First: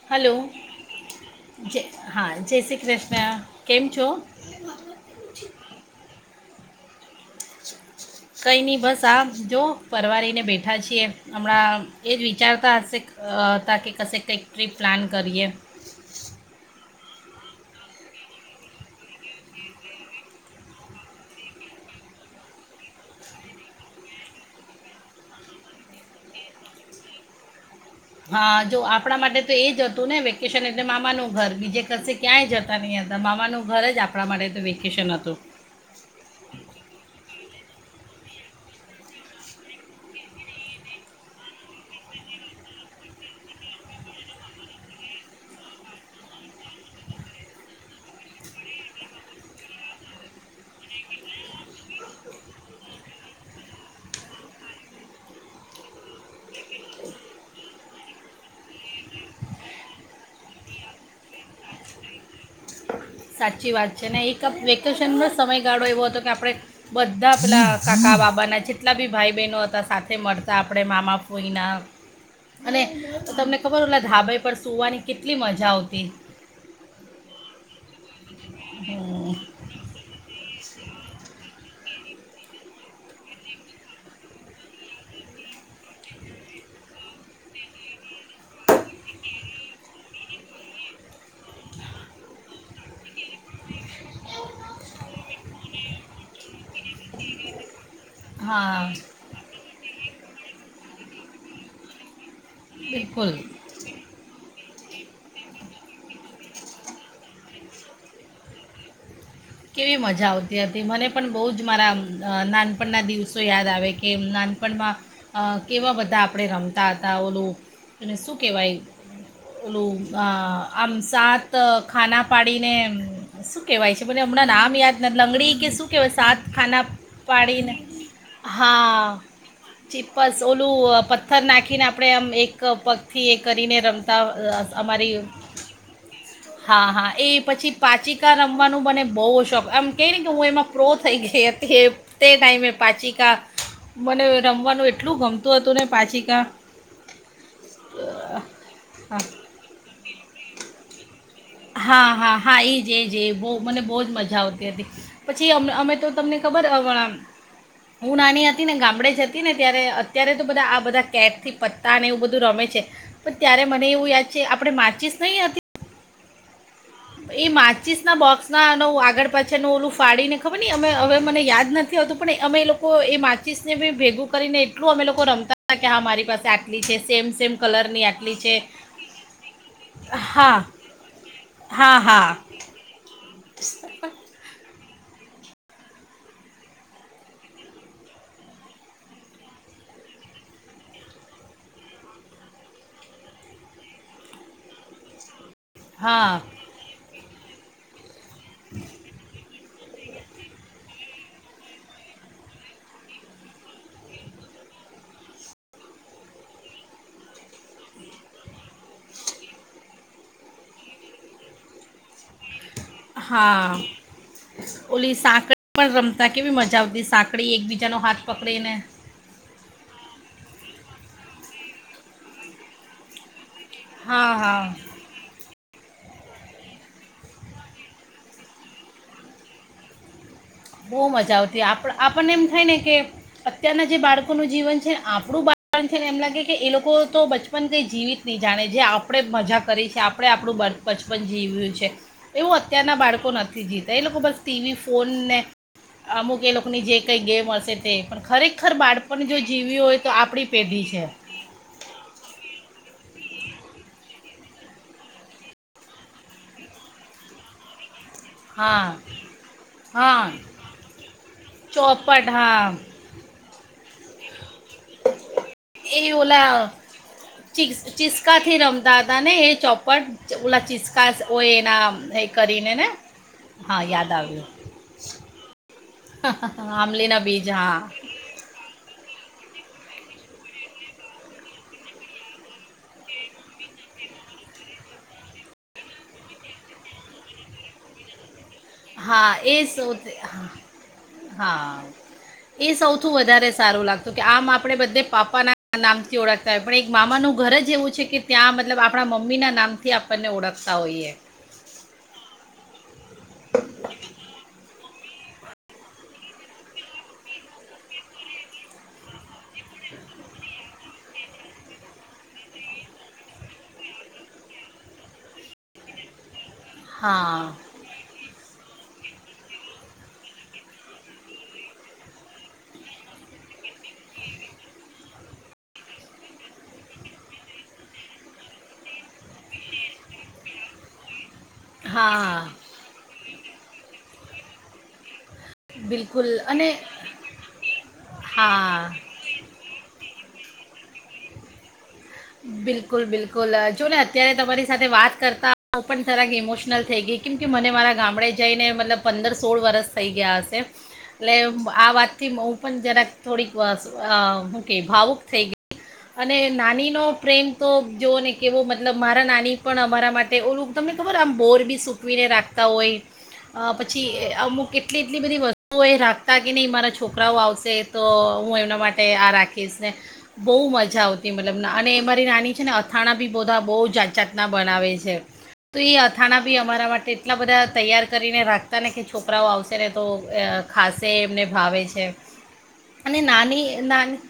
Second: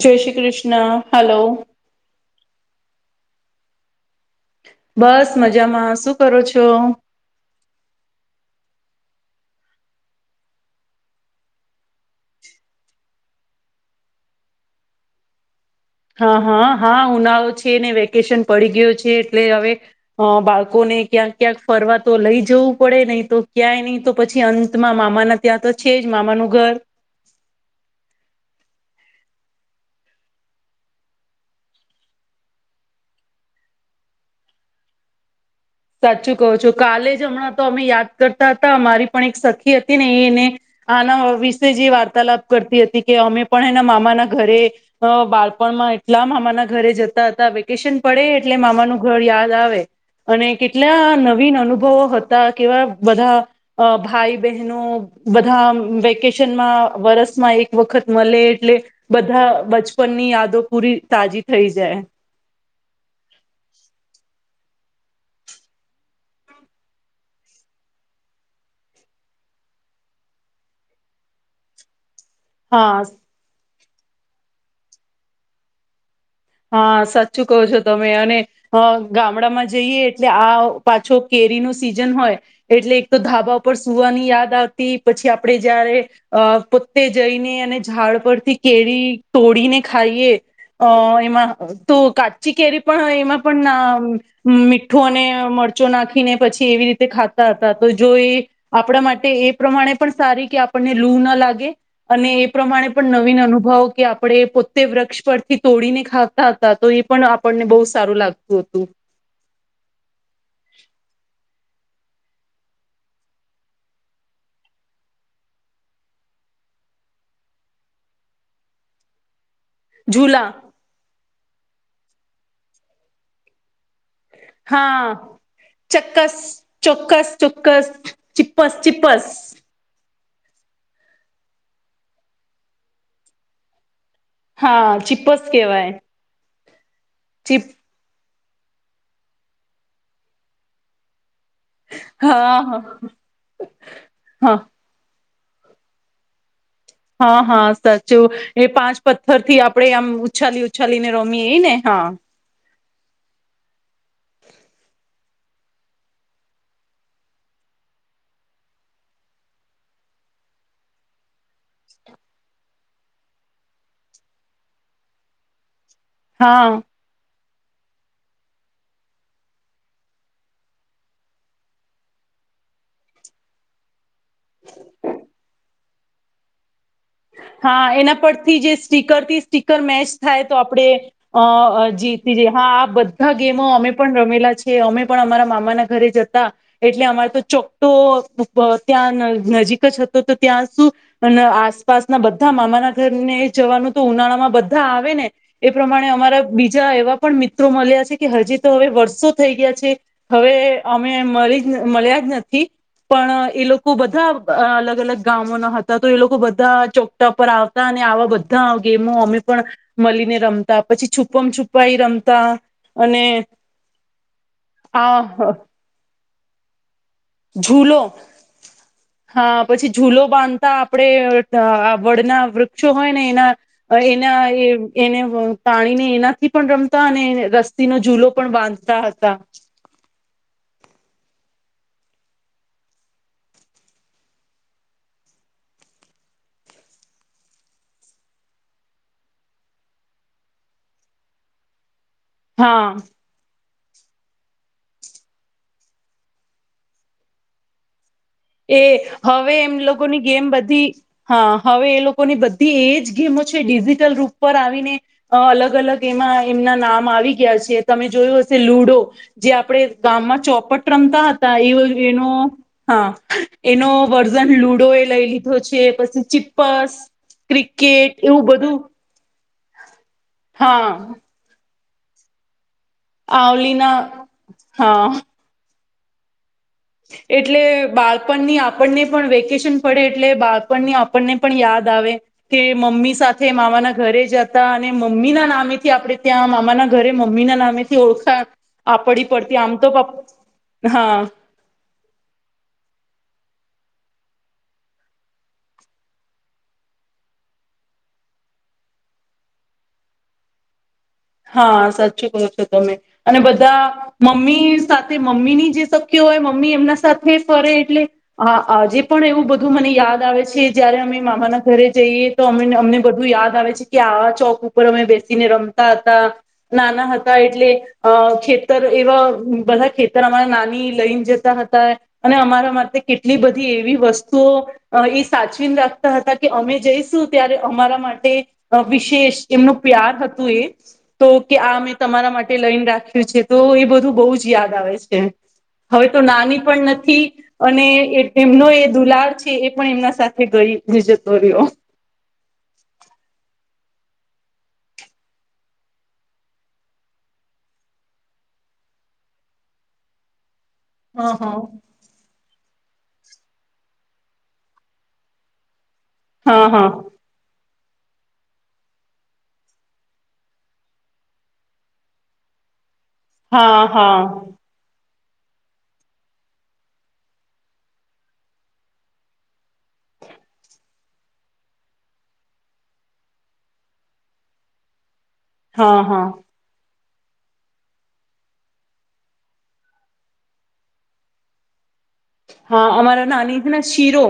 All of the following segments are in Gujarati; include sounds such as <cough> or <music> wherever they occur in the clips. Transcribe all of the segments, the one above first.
જય શ્રી હલો કૃષ્ન હલો. જય હા જય શ્રી કૃષ્ન કેમ છો. બસ મજામાં શું કરો છો. તો કંઈ નહીં બસ આ જો <unintelligible> ની બેઠા છીએ હમણાં એ જ વિચારતા હશે હતા કે કશે કંઈક ટ્રીપ પ્લાન કરીએ. હા, હા, હા, ઉનાળો છે ને વેકેશન પડી ગયો છે એટલે હવે બાળકોને ક્યાંક ક્યાંક ફરવા તો લઈ જવું પડે નહીં તો ક્યાંય નહી તો પછી અંતમાં મામાના ત્યાં તો છે જ મામાનું ઘર. હા જો આપણા માટે તો એ જ હતું ને વેકેશન એટલે મામાનું ઘર બીજે કરસે ક્યાંય જતા નહીં હતા મામાનું ઘર જ આપણા માટે તો વેકેશન હતું. સાચું કહો છો કાલે જ હમણાં તો અમે યાદ કરતા હતા અમારી પણ એક સખી હતી ને એ એને આના વિશે જ એ વાર્તાલાપ કરતી હતી કે અમે પણ એના મામાના ઘરે બાળપણમાં એટલા મામાના ઘરે જતા હતા વેકેશન પડે એટલે મામાનું ઘર યાદ આવે અને કેટલા નવીન અનુભવો હતા કેવા બધા ભાઈ બહેનો બધા વેકેશનમાં વરસમાં એક વખત મળે એટલે બધા બચપનની યાદો પૂરી તાજી થઈ જાય. સાચી વાત છે ને એક વેકેશનનો સમયગાળો એવો હતો કે આપણે બધા પેલા કાકા બાબાના જેટલા બી ભાઈ બહેનો હતા સાથે મળતા આપણે મામાપઈના અને હા તમને ખબર ઓલા ધાબઈ પર સવાની કેટલી મજા આવતી. હા સાચું કહો છો તમે. અને ગામડામાં જઈએ એટલે આ પાછો કેરીનું સીઝન હોય એટલે એક તો ધાબા ઉપ સુવાની યાદ આવતી પછી આપણે જયારે પોતે જઈને અને ઝાડ પરથી કેળ તોડીને ખાઈએ અ તો કાચી કેરી પણ એમાં પણ ના મીઠું અને મરચો નાખીને પછી એવી રીતે ખાતા હતા. તો જો એ હા આપણા માટે એ પ્રમાણે પણ સારી કે આપને લૂ ન લાગે અને પ્રમાણે પણ બિલકુલ નવીન અનુભવ કે આપણે પો તે વૃક્ષ પરથી તોડીને ખાતા હતા તો ઈ પણ આપણને બહુ સારું લાગતું હતું. કેવી મજા આવતી હતી મને પણ બઉ જ મારા નાનપણના દિવસો યાદ આવે કે નાનપણમાં અ કેવા બધા આપણે રમતા હતા ઓલું એને શું કહેવાય ઓલું ઝૂલા આ આમ સાત તો ખાના પાડીને શું કેહેવાય છે. મને હમણાં નામ યાદ હા નથી લંગડી કે શું કહેવાય ચક્કસ સાત ખાના ચોક્કસ પાડીને ચોક્કસ ચીપ્પસ હા ચીપ્પસ ચીપ બસ ઓલું પથ્થર નાખીને આપણે આમ એક પગથી એ કરીને રમ હા ચીપસ કેવાય. હા હા. એ ચીપ પછી પાચી કા રમવાનું મને બોવ શોખ આમ કેય ને કે હું એમાં પ્રો થઈ ગઈ. હે તે હા ટાઈમે હા પાચીકા મને હા રમવાનું એટલું ગમતું. તું હતું ને પાચિકા હા હા સાચું એ પાંચ હા પથ્થર થી આપડે આમ ઉછાલી ઉછાલીને રોમી એ ને હા. જે જે બો મને બોજ મજા આવતી હતી. પછી અમે અમે તો તમને ખબર હું નાની હતી ને ગામડે જ હતી ને ત્યારે અત્યારે તો બધા આ બધા કેટ થી પત્તા અને એવું બધું રમે છે પણ ત્યારે મને એવું યાદ છે આપણે માચીશ નય હતી. હા. એ માચીસના બોક્સનાનું આગળ પાછળનું ઓલું ફાડીને ખબર નહીં અમે હવે મને યાદ નથી હોતું પણ અમે એ લોકો એ માચીસને બી ભેગું કરીને એટલું અમે લોકો રમતા. હા કે મારી પાસે આટ હા એના પરથી જે સ્ટીકરથી સ્ટીકર મેચ થાય હા તો આપણે હા હા અ <unintelligible> બધાં ગેમો અમે પણ રમેલા છે. કે અમે પણ અમારા મામાના ઘરે જતા એટલે અમારે તો ચોક્ટો ત્યાં નજીક જ હતો તો ત્યાં શું આ આસપાસના બધા મામાના ઘર ને એ જવાનું તો ઉનાળામાં બધા આવે ને એ પ્રમાણે હા અમારા બીજા એવા પણ મિત્રો મલી કે હજી તો હવે વર્ષો થઈ હવે અમે મળ્યા જ નથી પણ એ લોકો બધા અલગ અલગ ગામોના હતા તો એ લોકો બધા ચોકટા પર આવતા અને આવા બધા ગેમો અમે પણ મળીને રમતા પછી છુપમ છુપાઈ રમતા અને હા ઓલી આ સાંકડી પણ રમ કેવી મજા સાંકળી એકબીજાનો ઝૂલો હાથ પકડીને હા પછી ઝૂલો બાંધતા આપડે આ વડના વૃક્ષો હોય ને એના હા એના હા એ એને તાણીને એનાથી પણ રમતા અને રસ્તીનો ૂલો પણ બાંધતા હતા. બો મજા આવતી આપ આપણને એમ થાય ને કે અત્યારના જે બાળકોનું જીવન છેને આપણું બાળણ છેને એમ લાગે કે એ લોકો તો બચપન કંઈ જીવીત નહી જાણે જે આપણે મજા કરી છે આપણે આપણું બચપન જીવ્યું છે. એવું હા અત્યારના બાળકો નથી. તો એ લોકો બસ ટીવી ફોન અમુક એ લોકોની જે કઈ ગેમ હશે પણ ખરેખર એ બાળપણ જો હવે એમ જીવ્યું હોય તો લોકોની ગેમ આપણી પેઢી બધી છે હા હવે એ લોકોની બધી એજ ગેમો ડિજિટલ રૂપ પર આવીને અલગ અલગ એમાં એમના નામ આવી ગયા છે. તમે જોયું હશે હા લુડો જે આપણે હા ગામમાં ચોપટ રમતા હતા એવ એનો હા. એનો લુડો એ લઈ લીધો છે એ પછી ઓલા ચિપસ ચીસ ક્રિકેટ એવું ચિસ્કાથી બધું રમતા હતા ને એ ચોપટ. ઓલા હા ચિસ્કાસ હોય એના એ કરીને ને આવલીના હા. હ. એટલે બાળપણની આપણને પણ વેકે પડે એટલે બાળપણની આપણને પણ યાદ આવે કે મમ્મી સાથે મામાના ઘરે જતા અને મમ્મી ના નામેથી આપણે ત્યાં મામાના ઘરે મમ્મીના નામેથી ઓળખા હા એ સ હા હા. એ સૌથી વધારે સારું લાગતું કે આમ આપણે બધે પાપાના નામથી ઓળખતા હોય પણ એક મામાનું ઘર જ એવું છે કે ત્યાં મતલબ આપણા મમ્મીના નામથી આપણને ઓળખતા હોઈએ. હા સાચું કહો છો તમે અને બધા મમ્મી સાથે મમ્મીની જે શક્ય હોય મમ્મી એમના સાથે ફરે એટલે આજે પણ એવું બધું મને યાદ આવે છે જયારે અમે મામાના ઘરે જઈએ તો અમને બધું યાદ આવે છે કે આવા ચોક ઉપર અમે બેસીને રમતા. <unintelligible> નાના હતા હા એટલે અ ખેતર એવા બધા ખેતર અમારા નાની લઈને જતા હતા અને અમારા માટે કેટલી એવી વસ્તુઓ સાચવીને રાખતા હતા કે અમે જઈશું ત્યારે અમારા માટે વિશેષ એમનું પ્યાર હતું એ. તો કે આ મેં તમારા હા માટે લઈન રાખ્યું તો એ બધું બહુ જ યાદ આવે છે. હવે તો બિલકુલ નાની અને પણ નથી અને એમનો એ હા દુલાર છે એ પણ એમના સાથે થી ગઈ બી જતો રહ્યો. બિલકુલ-બિલકુલ આજ જો ને અત્યારે તમારી સાથે વાત કરતાં હું પણ થરાક ઇમોશનલ થઈ ગઈ કેમ કે મને મારા ગામડે જઈને મતલબ પંદર સોળ વરષ થઈ ગયા હશે. એટલે હા હા આ વાત થી હું પણ જરાક થોડીક વશ હું કે ભાવુક થઈ ગઈ. અને હા હા નાનીનો પ્રેમ તો જોઓ ને કેવો મતલબ મારા નાની પણ અમારા માટે ઓલું તમને ખબર આમ બોર બી સૂકવીને રાખતા હોય. અ હા પછી હા અમુક કેટલી એટલી બધી વસ્તુઓ એ રાખતા કે નહીં મારા છોકરાઓ આવશે તો હું એમના માટે આ રાખીશ ને બહુ મજા આવતી મતલબ અને એ મારી નાની છે ને અથાણા બી બધા બહુ જાત જાતના બનાવે છે. તો એ હા હા અથાણા બી અમારા માટે એટલા બધા તૈયાર કરીને રાખતા ને કે છોકરાઓ આવશે ને તો અ ખાશે એમને ભાવે છે. હા, અને અમારા નાની છે ને નાની શીરો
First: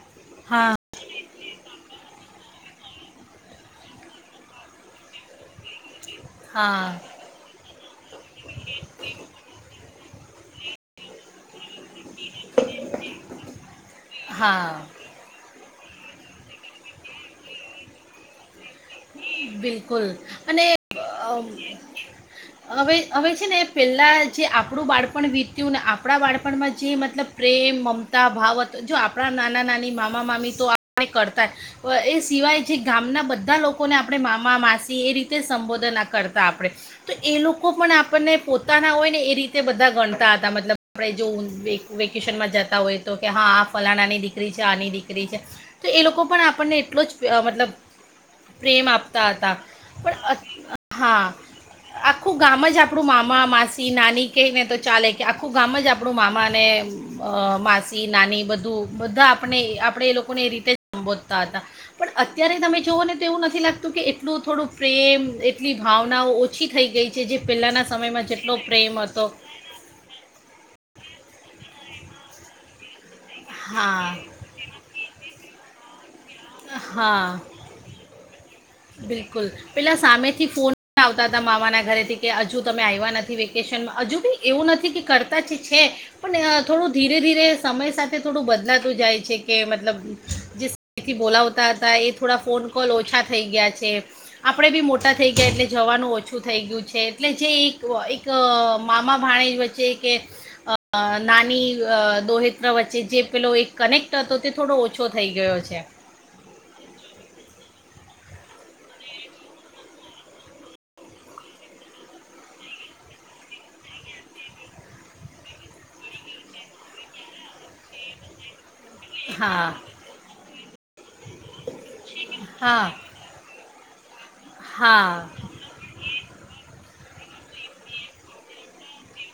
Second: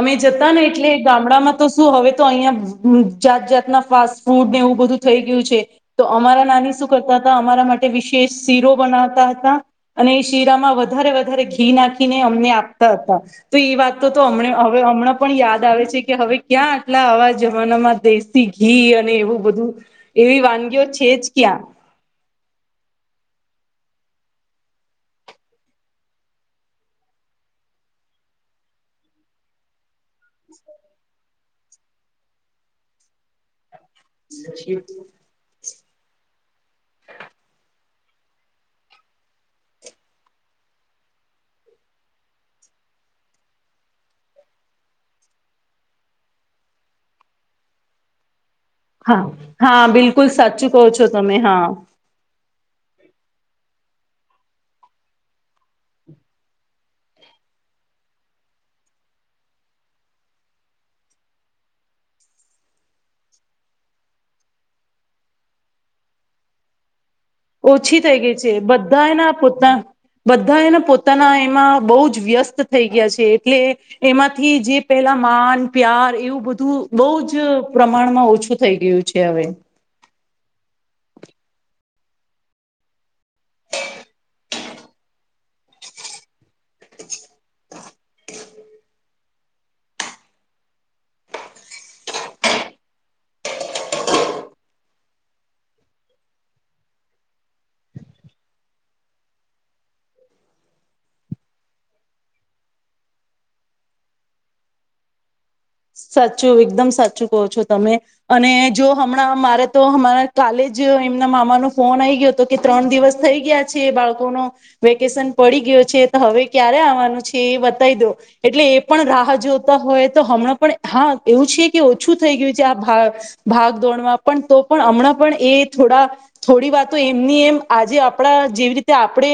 અમે જતા અન હા એટલે ગા ગામડામાં તો શું હવે તો અહિયાં જાત જાતના ફાસ્ટ ફૂડ ને એવું બધું થઈ ગયું છે. તો અમારા નાની હા શું કરતા હતા અમારા માટે વિશેષ શીરો બનાવતા હતા. અને એ શીરામાં વધારે-વધારે ઘી ના અમને આપતા હતા તો એ વાત તો હ હવે હા હમણાં પણ યાદ આવે છે કે હવે ક્યાં આટલા આવા જમાનામાં દેશી ઘી અને એવું બધું બિલકુલ એવી અને વાનગીઓ છે જ ક્યાં! અવે છે ને એ પહેલાં જે આપણું બાળપણ વીત્યું ને આપણા બાળપણમાં જે મતલબ પ્રેમ, મમતાભાવ જો આપણા નાના નાની, મામા મામી તો કરતાય એ સિવાય જે ગામના બધા લોક લોકોને આપણે મામા, માસી એ રીતે સંબોધન ના કરતા આપણે તો એ લોકો પણ આપ આપણને પોતાના હોય ને એ રીતે બધા ગણતા હતા મતલબ આપણે જો ઉ વેકેશનમાં જતા હોય તો કે હા આ ફલાણાની દીકરી છે આની દીકરી છે તો એ લોકો પણ આપણને એટલો જ પ્ મતલબ પ્રેમ આપતા હતા હા-હા, પણ બિલકુલ અત સાચું કહો છો તમે હા. આખું ગામ જ આપણું મામા, માસી, નાની કેય ને તો ચાલે કે આખું ગામ જ આપણું મામા ને અ માસી, નાની બધું બધા આપણે-આપણે એ લોકોને એ રીતે સંબોધતા હતા પણ અત્યારે તમે જોઓ ને એવું નથી લાગતું કે એટલું થોડું પ્રેમ એટલી ભાવનાઓ ઓછી થઈ ગઈ. છે જે પહેલાંના ઓછી થઈ સમયમાં ગઈ છે જેટલો પ્રેમ હતો બધાયના પોતા બધાયના પોતાના એમાં બહુ જ જ વ્યસ્ત થઈ ગયા છે. એટલે હા એમાંથી જે પેલા માન પ્યાર એવું બધું બહુ જ હા પ્રમાણમાં ઓછું થઈ ગયું છે હવે બિલકુલ પેલા સામે જ થી ફોન આવતા હતા મામા ના ઘરેથી કે હજુ તમે આવ્યા નથી વેકેશનમાં હજુ બી એવું નથી કે કરતા જ છે પણ થોડું ધી ધીરે ધીરે સમય સાથે થોડું બદલાતું જાય છે. છે કે મતલબ જથી બોલા હોતા હતા એ થોડા ફોન કોલ ઓછા થ થઈ ગયા છે આપણે બી મોટા થઈ ગયા એટલે જવાનું ઓછું થઈ ગયું છે એટલે જે એક એક મામા ભાણે વચ્ચે કે નાની દોહત્ર વચ્ચે જે પેલો એક કનેક્ટ હતો તે થોડો ઓછો થઈ ગયો છે. સાચું એકદમ સાચું કહો છો તમે અને જો હમણાં મારે તો અરા કાલે જ એમના મામાનો ફોન આઈ ગયો હતો કે ત્રણ દિવસ થઈ ગયા છે બાળકોનો વેકેશન પડી ગયો છે તો હવે ક્યારે આવવાનું છે એ બતાવી દો એટલે પણ રાહ હા જોતા હોય તો હમણાં પણ હા એવું છે કે ઓછું થઈ ગયું છે આ હા ભ ભાગ દોણમાં પણ તો પણ હમણાં હા પણ એ થોડા થોડી વાત તો એમની એમ આજે આપણા જેવી રીતે આપણે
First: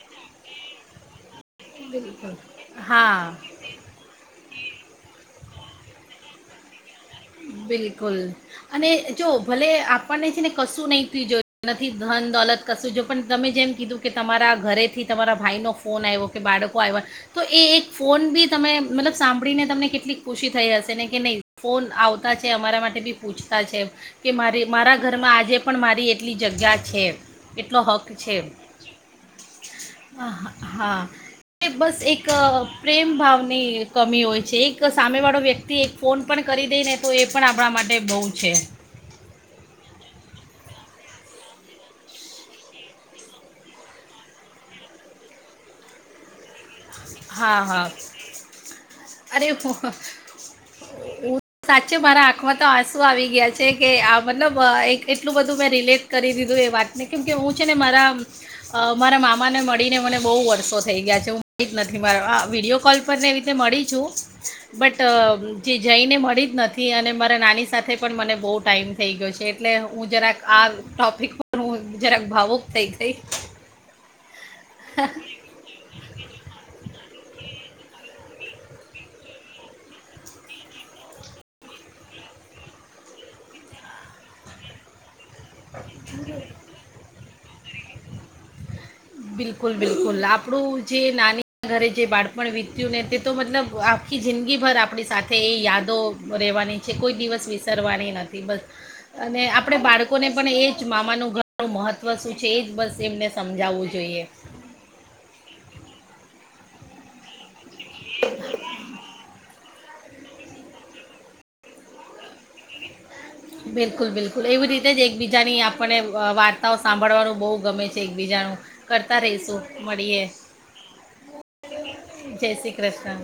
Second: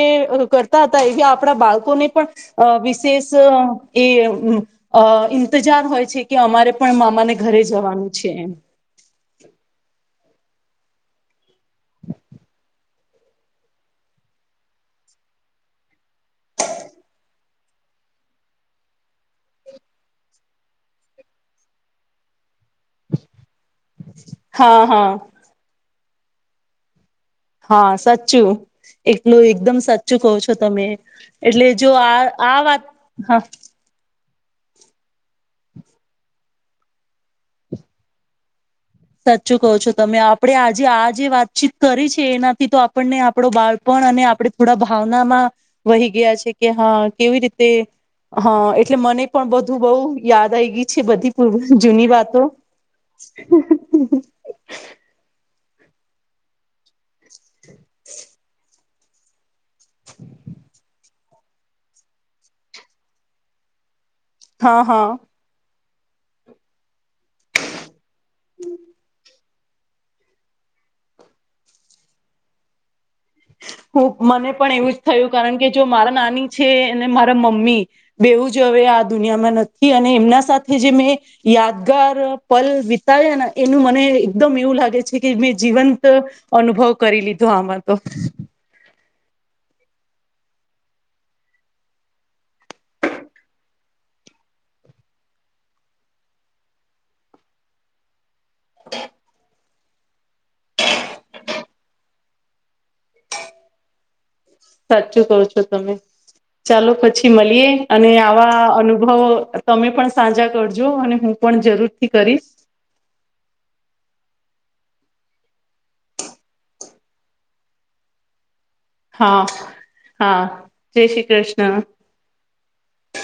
કરતા હતા એવી આપણા બાળકોને પણ વિશેષ હા એ ઇન્તજાર હોય છે કે અમારે પણ મામાને ઘરે જવાનું બિલકુલ છે એમ. અને જો ભલે આપ પણ એ છે ને કશું નહીં થ જોયું નથી ધન દોલત કશું જો પણ તમે જેમ કીધું કે તમારા ઘરેથી તમારા ભાઈનો ફોન આવ્યો કે બાળકો આવ્યા તો એ એક ફોન બી તમે મતલબ સાંભળીને તમને કેટલીક ખુશી થઈ હશે ને કે નહીં ફોન આવતા જ અમારા માટે બી પૂછતા છે કે મારી હા મારા હા ઘરમાં આજે પણ મારી કેટલી જગ્યા છે. એટલો હા હક છે સાચું એલું એકદમ સાચું કહો હા છો તમે હા. એટલે એ જો બસ આ એક અ, આ વાત પ્રેમ હા ભાવની કમી હોય એક સામે વાળો વ્યક્તિ એક ફોન પણ કરી દે ને તો એ પણ આપણા માટે બહુ છે. સાચું કહો છો તમે આપણે આજે આ જે વાતચીત કરી છે એનાથી તો આપણને આપડો બાળપણ અને આપણે થોડા ભાવનામાં વહી ગયા છે કે હા કેવી હા રીતે હા હા એટલે મને અરે પણ બધું બહુ યાદ આવી ગઈ છે બધી સાચે જૂની મારા વાતો આંખમાં તો આંસુ આવી ગયા છે કે આ મતલબઆ એક એટલું બધું રિલેટ કરી દીધું એ વાતને કેમ કે હું છેને મારા મારા મામા ને મળ ને મને બહુ વર્ષો થઈ ગયા છે હ નથી મારા આ વિડીયો કોલ પરને એ રીતે મળી છું હા બટ હા જે જઈને મળી જ નથી અને મારા નાની સાથે પણ મને બહુ ટાઈઇમ થઈ ગયો છે. ને હું જરાક આ ટોપિક પર હું જરાક ભાવુક થઈ ગઈ. હું મને પણ એવું જ થયું કારણ કે જો મારા નાની છે અને મારા મમ્મી બેવું જ હવે આ દુનિયામાં નથી અને એમના સાથે જે મેં યાદગાર પલ વિતાયા ને એનું મને એકદમ એવું લાગે છે. કે મેં જીવંત અનુભવ કરી લી તો આમાં તો બિલકુલ બિલકુલ આપડુ જે નાની ઘરે જે બાળપણ વીત્યું ને તે તો મતલબ આખી જિંદગીભર આપડી સાથે એ યાદો રેવાની છે કોઈ દિવસ વિસરવાની ન તીબ અને આપ પણે બાળકોને પણ એ જ મામાનું ઘરનું મહત્વ શું છે એ જ બસ એમને સમજાવવું. જોઈએ સાચું કહો છો તમે ચાલો પછી મળીએ અને આવા અનુભવો તમે પણ સાજા કરજો અને હું પણ જરૂર થી કરીશ. બિલકુલ બિલકુલ એવી રીતે જ એકબીજાની આપને વાર્તાઓ સાંભળવાનું બહુ ગમે છે એકબીજાનું. કરતા હા રહીશું મળીએે હા જય શ્રી કૃષ્ણ જય શ્રી કૃષ્ણ